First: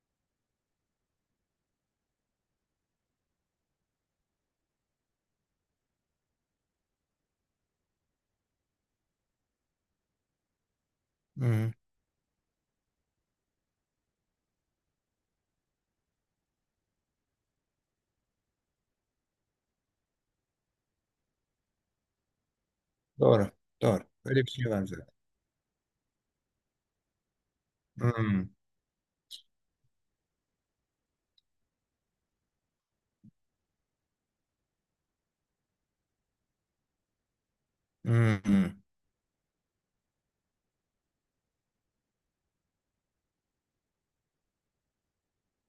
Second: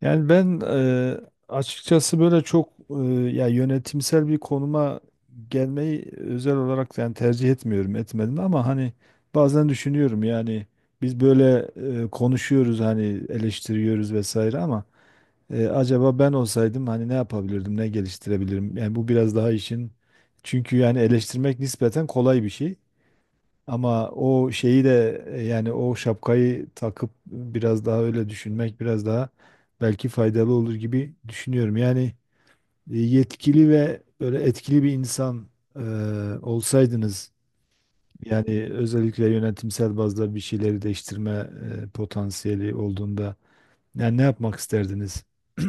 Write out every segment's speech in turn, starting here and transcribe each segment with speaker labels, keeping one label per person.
Speaker 1: Yani ben açıkçası böyle çok ya yönetimsel bir konuma gelmeyi özel olarak yani tercih etmiyorum etmedim ama hani bazen düşünüyorum yani biz böyle
Speaker 2: Hmm,
Speaker 1: konuşuyoruz hani eleştiriyoruz vesaire ama acaba ben olsaydım hani ne yapabilirdim ne geliştirebilirim yani bu biraz daha işin. Çünkü yani eleştirmek nispeten kolay bir şey.
Speaker 2: doğru. Doğru.
Speaker 1: Ama
Speaker 2: Öyle
Speaker 1: o
Speaker 2: bir şey
Speaker 1: şeyi
Speaker 2: var zaten.
Speaker 1: de yani o şapkayı takıp biraz daha öyle
Speaker 2: Hmm,
Speaker 1: düşünmek biraz daha belki faydalı olur gibi düşünüyorum. Yani yetkili ve böyle etkili bir insan e, olsaydınız
Speaker 2: hmm,
Speaker 1: yani
Speaker 2: hmm.
Speaker 1: özellikle yönetimsel bazda bir şeyleri değiştirme potansiyeli olduğunda yani ne yapmak isterdiniz?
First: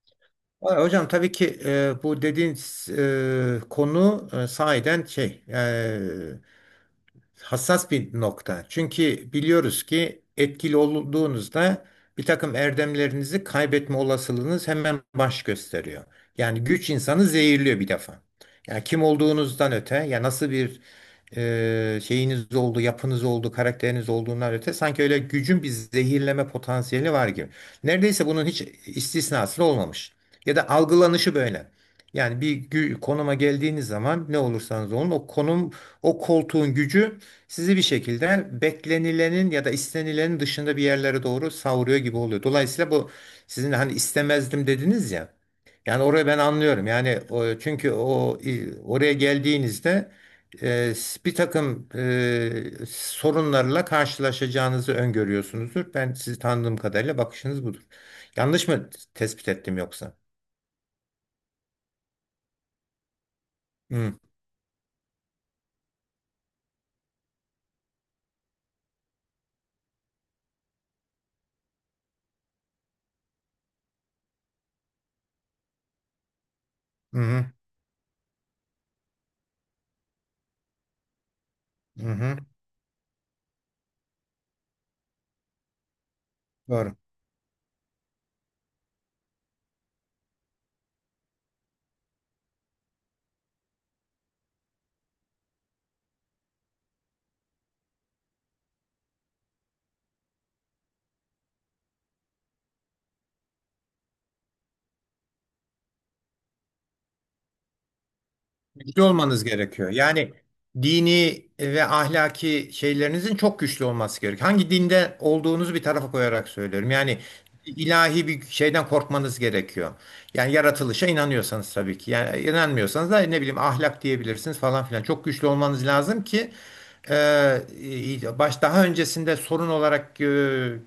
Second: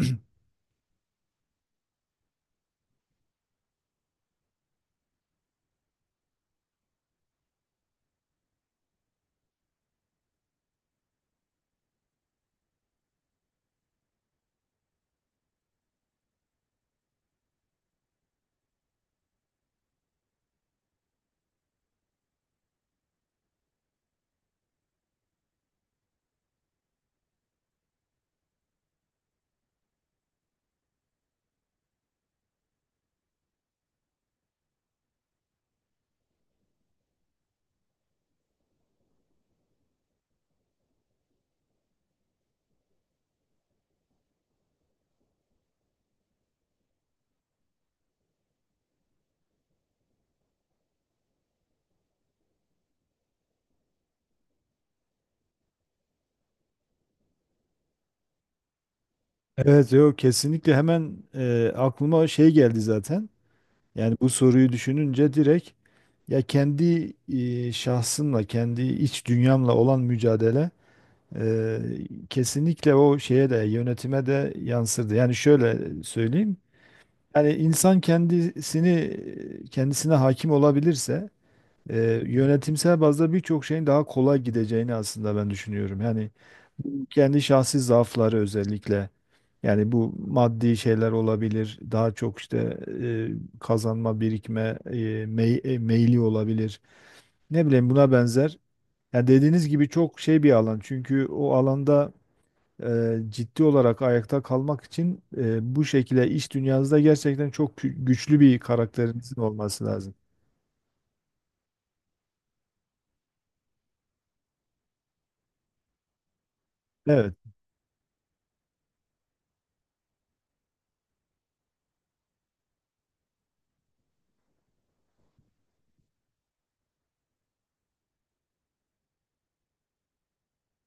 Speaker 2: Valla Hocam, tabii ki bu dediğiniz konu sahiden şey hassas bir nokta. Çünkü biliyoruz ki etkili olduğunuzda bir takım erdemlerinizi kaybetme olasılığınız hemen baş gösteriyor. Yani güç insanı zehirliyor bir defa. Yani kim olduğunuzdan öte, ya nasıl bir şeyiniz oldu, yapınız oldu, karakteriniz olduğundan öte sanki öyle gücün bir zehirleme potansiyeli var gibi. Neredeyse bunun hiç istisnası olmamış. Ya da algılanışı böyle. Yani bir konuma geldiğiniz zaman ne olursanız olun, o konum, o koltuğun gücü sizi bir şekilde beklenilenin ya da istenilenin dışında bir yerlere doğru savuruyor gibi oluyor. Dolayısıyla bu, sizin hani istemezdim dediniz ya. Yani orayı ben anlıyorum. Yani o, çünkü o oraya geldiğinizde e, bir takım sorunlarla karşılaşacağınızı öngörüyorsunuzdur. Ben sizi tanıdığım kadarıyla bakışınız budur. Yanlış mı tespit ettim
Speaker 1: Evet, yok,
Speaker 2: yoksa?
Speaker 1: kesinlikle hemen aklıma şey geldi zaten.
Speaker 2: Hı
Speaker 1: Yani bu soruyu düşününce direkt. Ya kendi şahsımla, kendi iç dünyamla olan mücadele e, kesinlikle o şeye de yönetime de yansırdı. Yani şöyle söyleyeyim.
Speaker 2: hı hı.
Speaker 1: Yani insan kendisini kendisine hakim olabilirse
Speaker 2: Hı.
Speaker 1: yönetimsel bazda birçok şeyin daha kolay gideceğini aslında ben düşünüyorum. Yani
Speaker 2: Doğru.
Speaker 1: kendi şahsi zaafları özellikle yani bu maddi şeyler olabilir. Daha çok işte e, kazanma, birikme meyli olabilir, ne bileyim buna benzer. Ya dediğiniz gibi çok şey bir alan. Çünkü o alanda ciddi olarak ayakta kalmak için bu şekilde iş dünyanızda gerçekten çok güçlü bir
Speaker 2: Güçlü
Speaker 1: karakterinizin
Speaker 2: olmanız
Speaker 1: olması
Speaker 2: gerekiyor.
Speaker 1: lazım.
Speaker 2: Yani dini ve ahlaki şeylerinizin çok güçlü olması gerekiyor. Hangi dinde olduğunuzu bir tarafa koyarak söylüyorum. Yani
Speaker 1: Evet.
Speaker 2: ilahi bir şeyden korkmanız gerekiyor. Yani yaratılışa inanıyorsanız tabii ki. Yani inanmıyorsanız da ne bileyim, ahlak diyebilirsiniz falan filan. Çok güçlü olmanız lazım ki e, baş daha öncesinde sorun olarak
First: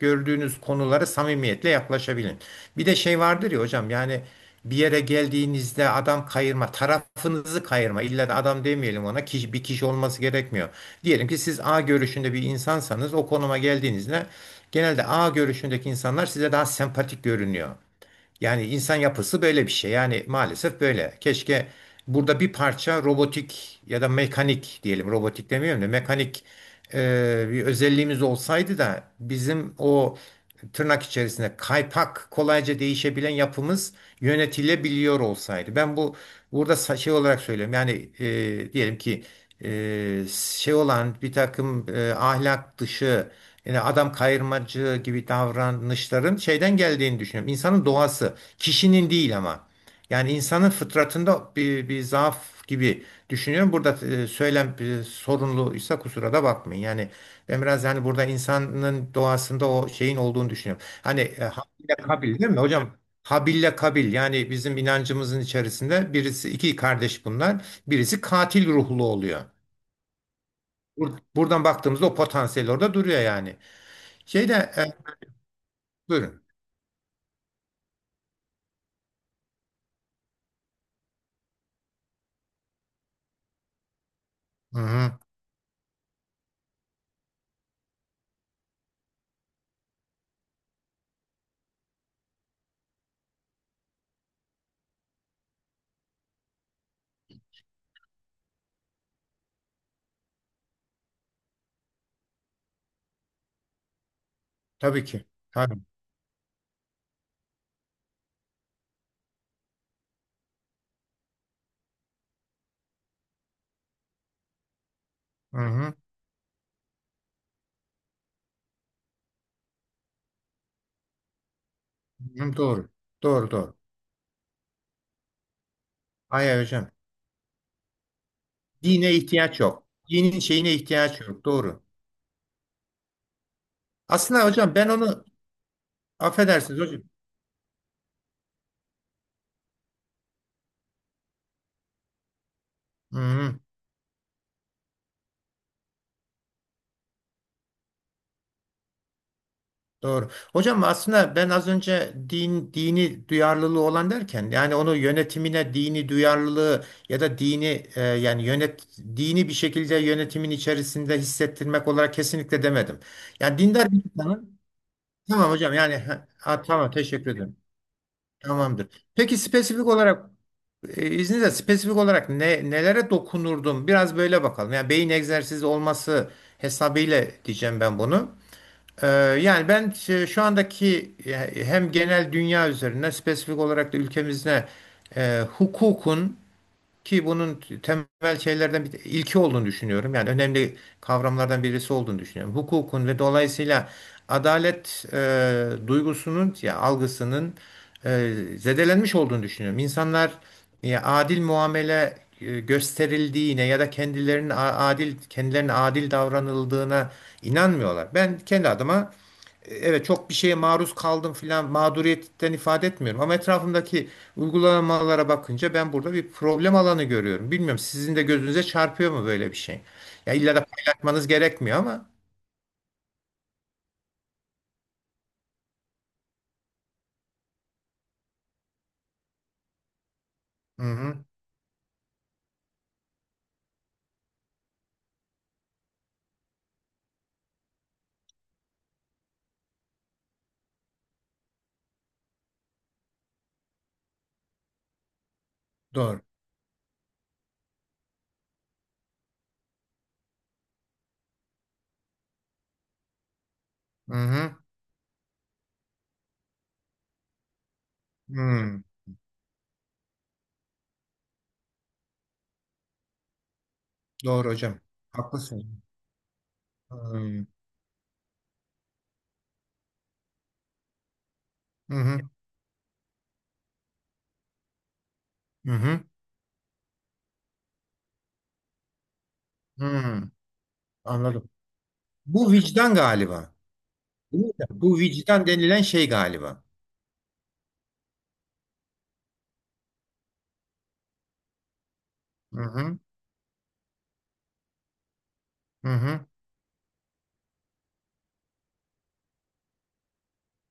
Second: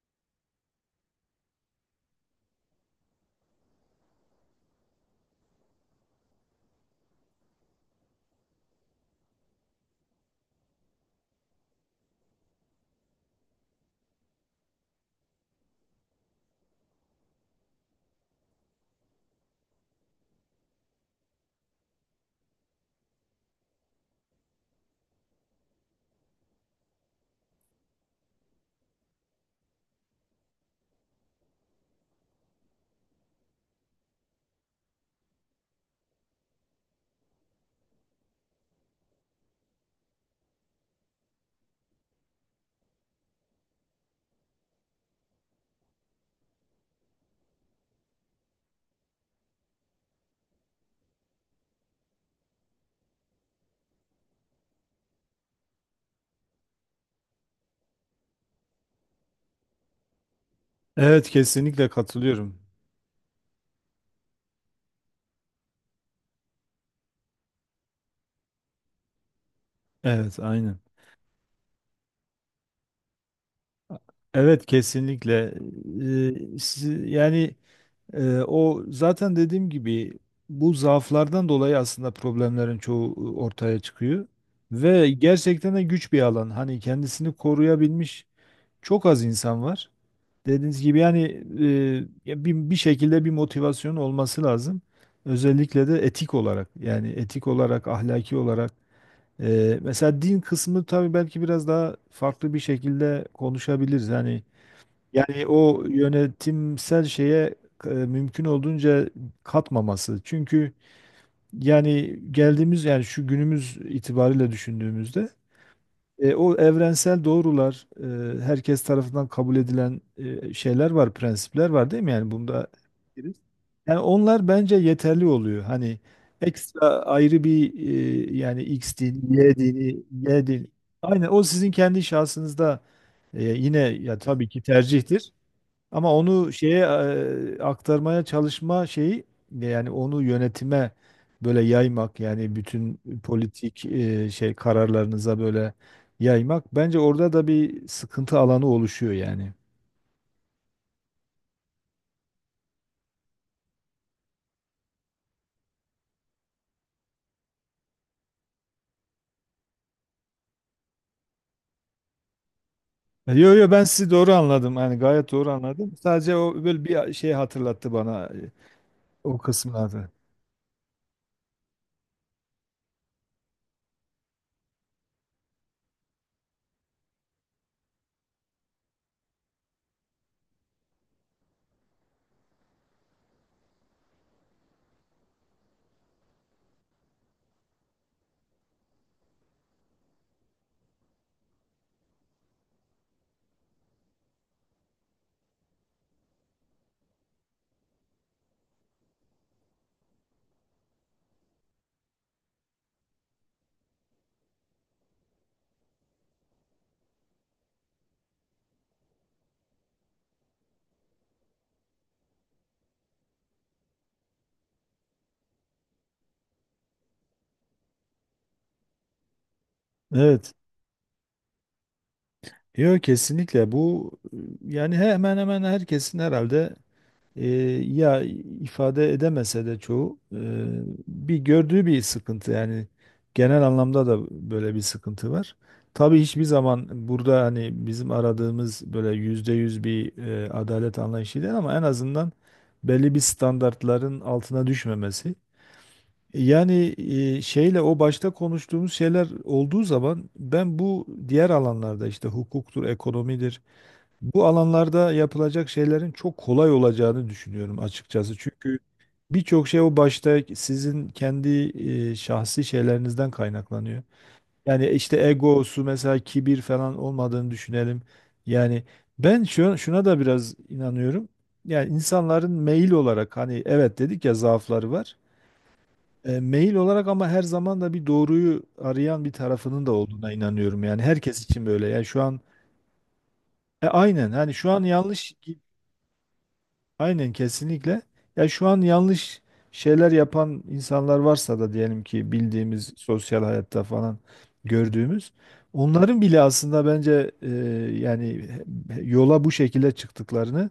Speaker 2: gördüğünüz konulara samimiyetle yaklaşabilin. Bir de şey vardır ya hocam, yani bir yere geldiğinizde adam kayırma, tarafınızı kayırma. İlla da adam demeyelim ona. Kişi, bir kişi olması gerekmiyor. Diyelim ki siz A görüşünde bir insansanız, o konuma geldiğinizde genelde A görüşündeki insanlar size daha sempatik görünüyor. Yani insan yapısı böyle bir şey. Yani maalesef böyle. Keşke burada bir parça robotik ya da mekanik diyelim. Robotik demiyorum da mekanik bir özelliğimiz olsaydı da bizim o tırnak içerisinde kaypak, kolayca değişebilen yapımız yönetilebiliyor olsaydı. Ben bu burada şey olarak söylüyorum. Yani diyelim ki e, şey olan bir takım ahlak dışı, yani adam kayırmacı gibi davranışların şeyden geldiğini düşünüyorum. İnsanın doğası, kişinin değil ama. Yani insanın fıtratında bir zaaf gibi düşünüyorum. Burada söylem sorunluysa kusura da bakmayın. Yani ben biraz, yani burada insanın doğasında o şeyin olduğunu düşünüyorum. Hani
Speaker 1: Evet, kesinlikle
Speaker 2: Habil'le Kabil, değil
Speaker 1: katılıyorum.
Speaker 2: mi hocam? Habil'le Kabil, yani bizim inancımızın içerisinde birisi iki kardeş bunlar. Birisi katil ruhlu oluyor.
Speaker 1: Evet, aynen.
Speaker 2: Buradan baktığımızda o potansiyel orada duruyor yani. Şeyde.
Speaker 1: Evet, kesinlikle.
Speaker 2: Buyurun.
Speaker 1: Yani o zaten dediğim gibi bu zaaflardan dolayı aslında problemlerin çoğu ortaya çıkıyor.
Speaker 2: Hı
Speaker 1: Ve
Speaker 2: hı.
Speaker 1: gerçekten de güç bir alan. Hani kendisini koruyabilmiş çok az insan var. Dediğiniz gibi yani ya bir, bir şekilde bir motivasyon olması lazım. Özellikle de etik olarak, yani etik olarak, ahlaki olarak. Mesela din kısmı tabii belki biraz daha farklı bir şekilde konuşabiliriz. Yani
Speaker 2: Tabii ki.
Speaker 1: yani
Speaker 2: Tabii.
Speaker 1: o yönetimsel şeye mümkün olduğunca katmaması. Çünkü yani geldiğimiz, yani şu günümüz itibariyle düşündüğümüzde
Speaker 2: Hı hı.
Speaker 1: o evrensel doğrular, herkes tarafından kabul edilen şeyler var, prensipler var, değil mi? Yani
Speaker 2: Hı,
Speaker 1: bunda
Speaker 2: doğru. Doğru doğru.
Speaker 1: yani onlar bence yeterli oluyor. Hani
Speaker 2: Hayır
Speaker 1: ekstra
Speaker 2: hocam.
Speaker 1: ayrı bir yani X
Speaker 2: Dine
Speaker 1: dini, Y
Speaker 2: ihtiyaç yok.
Speaker 1: dini,
Speaker 2: Dinin
Speaker 1: Y dini.
Speaker 2: şeyine ihtiyaç
Speaker 1: Aynen o
Speaker 2: yok.
Speaker 1: sizin
Speaker 2: Doğru.
Speaker 1: kendi şahsınızda yine ya
Speaker 2: Aslında
Speaker 1: tabii ki
Speaker 2: hocam ben onu,
Speaker 1: tercihtir. Ama onu şeye
Speaker 2: affedersiniz hocam.
Speaker 1: aktarmaya çalışma şeyi, yani onu yönetime böyle yaymak, yani bütün
Speaker 2: Hı hı.
Speaker 1: politik şey kararlarınıza böyle yaymak bence orada da bir sıkıntı alanı oluşuyor yani.
Speaker 2: Doğru. Hocam aslında ben az önce din dini duyarlılığı olan derken, yani onu yönetimine dini duyarlılığı ya da dini yani dini bir şekilde yönetimin içerisinde hissettirmek olarak kesinlikle demedim.
Speaker 1: Yo
Speaker 2: Yani
Speaker 1: yo, ben
Speaker 2: dindar bir
Speaker 1: sizi doğru
Speaker 2: insanın,
Speaker 1: anladım. Yani gayet doğru
Speaker 2: tamam hocam,
Speaker 1: anladım.
Speaker 2: yani ha,
Speaker 1: Sadece
Speaker 2: ha,
Speaker 1: o böyle
Speaker 2: tamam,
Speaker 1: bir
Speaker 2: teşekkür
Speaker 1: şey
Speaker 2: ederim.
Speaker 1: hatırlattı bana
Speaker 2: Tamamdır. Peki
Speaker 1: o
Speaker 2: spesifik
Speaker 1: kısımlarda.
Speaker 2: olarak, izninizle spesifik olarak ne nelere dokunurdum? Biraz böyle bakalım. Yani beyin egzersizi olması hesabıyla diyeceğim ben bunu. Ee, yani ben şu andaki hem genel dünya üzerine spesifik olarak da ülkemizde hukukun, ki bunun temel şeylerden bir ilki olduğunu düşünüyorum. Yani önemli kavramlardan birisi olduğunu düşünüyorum. Hukukun ve dolayısıyla adalet duygusunun ya algısının zedelenmiş olduğunu düşünüyorum. İnsanlar ya, adil muamele gösterildiğine ya da kendilerinin adil, kendilerine adil davranıldığına inanmıyorlar. Ben kendi adıma, evet, çok bir şeye maruz kaldım filan mağduriyetten ifade etmiyorum. Ama etrafımdaki uygulamalara bakınca ben burada bir problem alanı görüyorum. Bilmiyorum sizin de gözünüze çarpıyor mu böyle bir şey? Ya
Speaker 1: Evet.
Speaker 2: illa da paylaşmanız gerekmiyor ama.
Speaker 1: Yok, kesinlikle bu yani hemen hemen herkesin herhalde e, ya ifade edemese de çoğu
Speaker 2: Hı hı,
Speaker 1: bir gördüğü bir sıkıntı, yani genel anlamda da böyle bir sıkıntı var. Tabii hiçbir zaman burada hani bizim aradığımız böyle %100 bir adalet anlayışı değil, ama en azından belli bir standartların altına düşmemesi.
Speaker 2: doğru.
Speaker 1: Yani şeyle o başta konuştuğumuz şeyler olduğu zaman ben bu diğer alanlarda işte hukuktur, ekonomidir,
Speaker 2: Hı
Speaker 1: bu
Speaker 2: hı,
Speaker 1: alanlarda yapılacak şeylerin çok kolay olacağını düşünüyorum açıkçası. Çünkü
Speaker 2: hı,
Speaker 1: birçok şey o başta sizin kendi şahsi şeylerinizden kaynaklanıyor.
Speaker 2: doğru hocam.
Speaker 1: Yani işte
Speaker 2: Haklısın.
Speaker 1: egosu mesela, kibir
Speaker 2: Hı
Speaker 1: falan
Speaker 2: hı,
Speaker 1: olmadığını düşünelim. Yani ben şuna da biraz inanıyorum. Yani
Speaker 2: hı
Speaker 1: insanların meyil olarak, hani evet dedik ya, zaafları var.
Speaker 2: hı,
Speaker 1: Meyil olarak, ama her zaman da bir doğruyu arayan bir tarafının da
Speaker 2: hı,
Speaker 1: olduğuna inanıyorum. Yani herkes
Speaker 2: anladım.
Speaker 1: için böyle. Yani şu an
Speaker 2: Bu vicdan galiba.
Speaker 1: aynen,
Speaker 2: Değil
Speaker 1: hani
Speaker 2: mi?
Speaker 1: şu an
Speaker 2: Bu
Speaker 1: yanlış.
Speaker 2: vicdan denilen şey galiba.
Speaker 1: Aynen, kesinlikle. Ya şu an yanlış şeyler yapan insanlar varsa da, diyelim ki
Speaker 2: Hı
Speaker 1: bildiğimiz
Speaker 2: hı,
Speaker 1: sosyal hayatta falan gördüğümüz,
Speaker 2: hı
Speaker 1: onların
Speaker 2: hı,
Speaker 1: bile aslında bence yani yola bu şekilde çıktıklarını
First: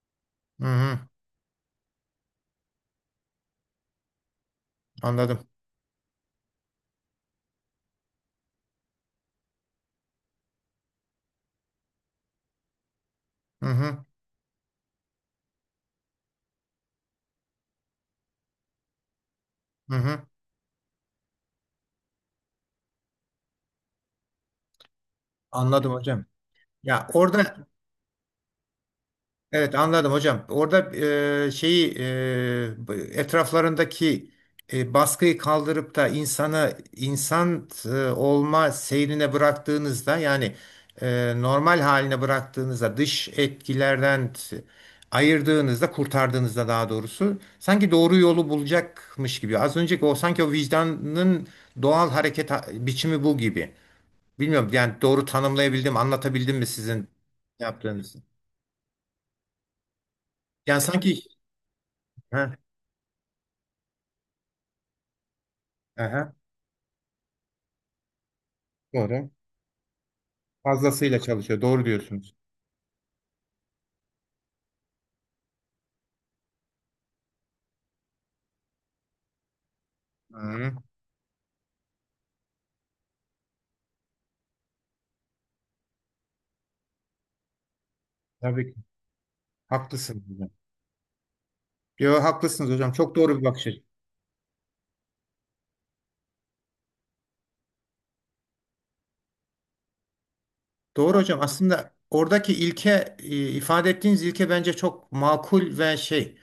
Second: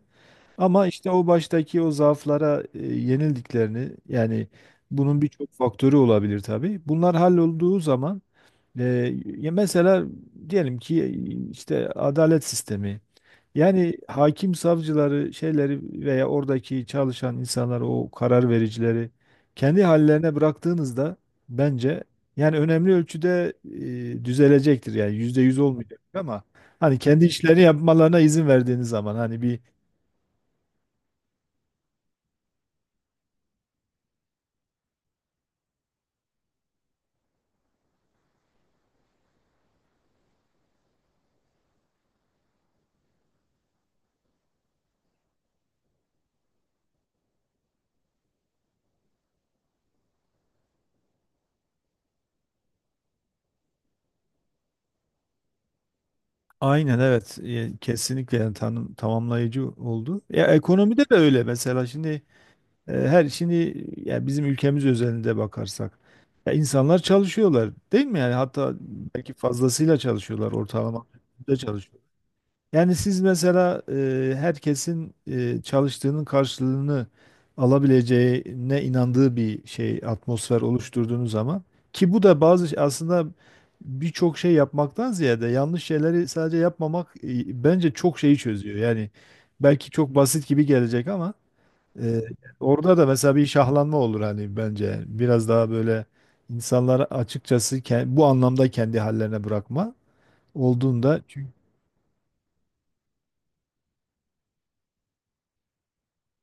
Speaker 2: hı
Speaker 1: ama
Speaker 2: hı,
Speaker 1: işte o baştaki o zaaflara yenildiklerini, yani bunun
Speaker 2: anladım.
Speaker 1: birçok faktörü olabilir tabii. Bunlar hallolduğu zaman ya mesela, diyelim ki işte adalet sistemi.
Speaker 2: Hı
Speaker 1: Yani
Speaker 2: hı,
Speaker 1: hakim, savcıları, şeyleri veya oradaki çalışan insanları, o karar vericileri kendi
Speaker 2: hı hı,
Speaker 1: hallerine bıraktığınızda bence yani önemli ölçüde düzelecektir. Yani %100
Speaker 2: anladım
Speaker 1: olmayacak,
Speaker 2: hocam.
Speaker 1: ama hani
Speaker 2: Ya
Speaker 1: kendi işlerini
Speaker 2: orada,
Speaker 1: yapmalarına izin verdiğiniz zaman, hani bir.
Speaker 2: evet, anladım hocam. Orada şeyi etraflarındaki baskıyı kaldırıp da insanı insan olma seyrine bıraktığınızda, yani normal haline bıraktığınızda, dış etkilerden ayırdığınızda, kurtardığınızda daha doğrusu, sanki doğru yolu bulacakmış gibi. Az önceki o, sanki o vicdanın doğal hareket biçimi bu gibi. Bilmiyorum, yani doğru tanımlayabildim, anlatabildim mi
Speaker 1: Aynen
Speaker 2: sizin
Speaker 1: evet.
Speaker 2: yaptığınız?
Speaker 1: Kesinlikle, yani tanım, tamamlayıcı oldu. Ya
Speaker 2: Yani
Speaker 1: ekonomide de
Speaker 2: sanki
Speaker 1: öyle mesela, şimdi
Speaker 2: ha,
Speaker 1: Her şimdi yani bizim ülkemiz özelinde bakarsak,
Speaker 2: aha,
Speaker 1: ya insanlar çalışıyorlar değil mi? Yani hatta
Speaker 2: doğru.
Speaker 1: belki fazlasıyla çalışıyorlar, ortalama
Speaker 2: Fazlasıyla
Speaker 1: da
Speaker 2: çalışıyor. Doğru
Speaker 1: çalışıyor.
Speaker 2: diyorsunuz.
Speaker 1: Yani siz mesela herkesin çalıştığının karşılığını alabileceğine inandığı bir şey, atmosfer
Speaker 2: Hı,
Speaker 1: oluşturduğunuz zaman ki bu da bazı şey, aslında birçok şey yapmaktan ziyade yanlış şeyleri sadece yapmamak bence çok şeyi
Speaker 2: tabii
Speaker 1: çözüyor.
Speaker 2: ki.
Speaker 1: Yani belki çok
Speaker 2: Haklısınız
Speaker 1: basit
Speaker 2: hocam.
Speaker 1: gibi gelecek, ama ee,
Speaker 2: Yo, haklısınız hocam.
Speaker 1: orada da
Speaker 2: Çok
Speaker 1: mesela
Speaker 2: doğru bir
Speaker 1: bir
Speaker 2: bakış açısı.
Speaker 1: şahlanma olur hani bence. Biraz daha böyle insanlar açıkçası bu anlamda kendi hallerine bırakma
Speaker 2: Doğru
Speaker 1: olduğunda
Speaker 2: hocam.
Speaker 1: çünkü
Speaker 2: Aslında oradaki ilke, ifade ettiğiniz ilke bence çok makul ve şey,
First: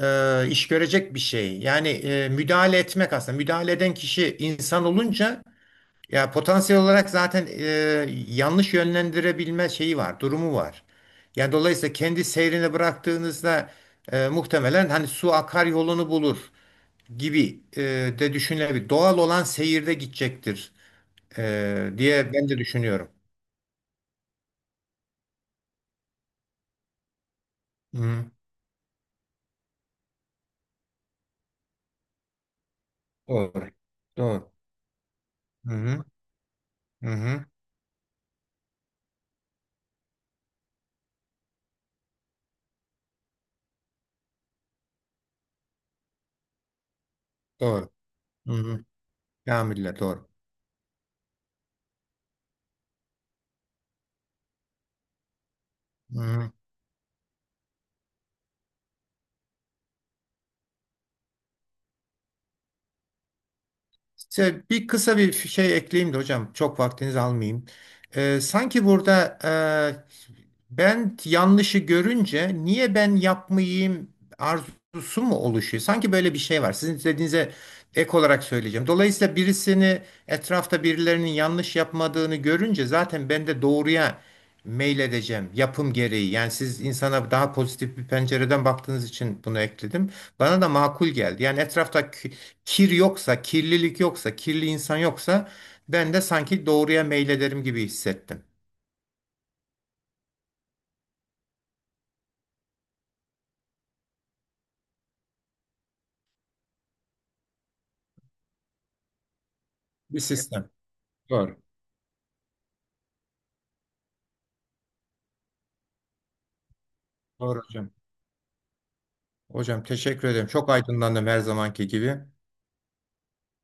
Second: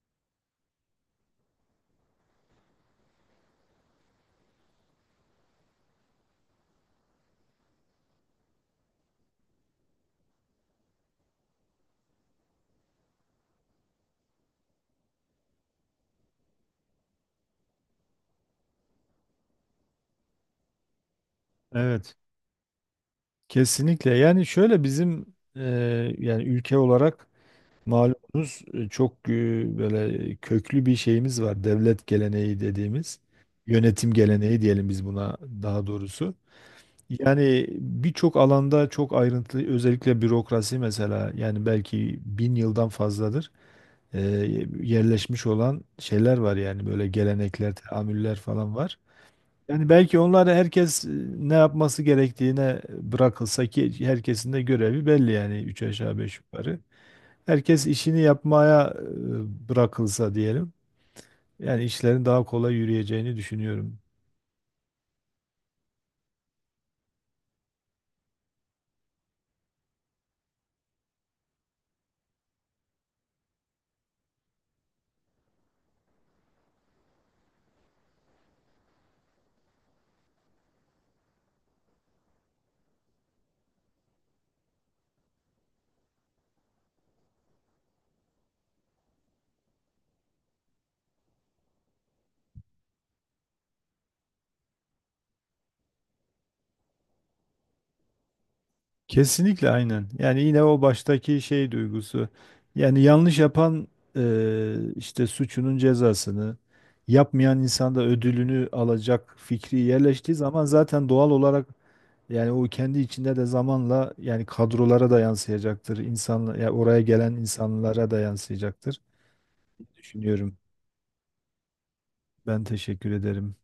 Speaker 2: iş görecek bir şey. Yani müdahale etmek aslında. Müdahale eden kişi insan olunca, ya potansiyel olarak zaten yanlış yönlendirebilme şeyi var, durumu var. Ya dolayısıyla kendi seyrine bıraktığınızda muhtemelen, hani su akar yolunu bulur gibi de düşünülebilir. Doğal olan seyirde gidecektir
Speaker 1: evet,
Speaker 2: diye ben de düşünüyorum.
Speaker 1: kesinlikle. Yani şöyle, bizim e, yani ülke olarak
Speaker 2: Hı,
Speaker 1: malumunuz çok böyle köklü bir şeyimiz var. Devlet geleneği dediğimiz,
Speaker 2: doğru.
Speaker 1: yönetim
Speaker 2: Doğru.
Speaker 1: geleneği diyelim biz buna,
Speaker 2: Hı
Speaker 1: daha
Speaker 2: hı.
Speaker 1: doğrusu.
Speaker 2: Hı hı.
Speaker 1: Yani birçok alanda çok ayrıntılı, özellikle bürokrasi mesela, yani belki 1000 yıldan fazladır e, yerleşmiş olan şeyler var, yani böyle gelenekler,
Speaker 2: Doğru.
Speaker 1: teamüller
Speaker 2: Hı
Speaker 1: falan
Speaker 2: hı.
Speaker 1: var. Yani
Speaker 2: Kamille
Speaker 1: belki
Speaker 2: doğru.
Speaker 1: onları herkes ne yapması gerektiğine bırakılsa, ki herkesin de görevi belli yani, üç aşağı
Speaker 2: Hı
Speaker 1: beş
Speaker 2: hı.
Speaker 1: yukarı. Herkes işini yapmaya bırakılsa diyelim. Yani işlerin daha kolay yürüyeceğini düşünüyorum.
Speaker 2: Size bir kısa bir şey ekleyeyim de hocam, çok vaktinizi almayayım. Sanki burada ben yanlışı görünce niye ben yapmayayım arzusu mu oluşuyor? Sanki böyle bir şey var. Sizin dediğinize ek olarak söyleyeceğim. Dolayısıyla birisini, etrafta birilerinin yanlış yapmadığını görünce zaten ben de doğruya meyledeceğim yapım gereği. Yani siz insana daha pozitif bir pencereden baktığınız için bunu ekledim. Bana da makul geldi. Yani etrafta kir yoksa, kirlilik yoksa, kirli insan yoksa, ben de sanki doğruya meylederim gibi hissettim.
Speaker 1: Kesinlikle, aynen. Yani yine o baştaki şey duygusu. Yani yanlış yapan işte suçunun cezasını, yapmayan insan da ödülünü alacak fikri
Speaker 2: Bir
Speaker 1: yerleştiği zaman,
Speaker 2: sistem.
Speaker 1: zaten doğal
Speaker 2: Doğru.
Speaker 1: olarak yani o kendi içinde de zamanla yani kadrolara da yansıyacaktır. İnsanla, ya oraya gelen
Speaker 2: Doğru hocam.
Speaker 1: insanlara da yansıyacaktır.
Speaker 2: Hocam teşekkür ederim.
Speaker 1: Düşünüyorum.
Speaker 2: Çok aydınlandım her zamanki gibi.
Speaker 1: Ben teşekkür ederim.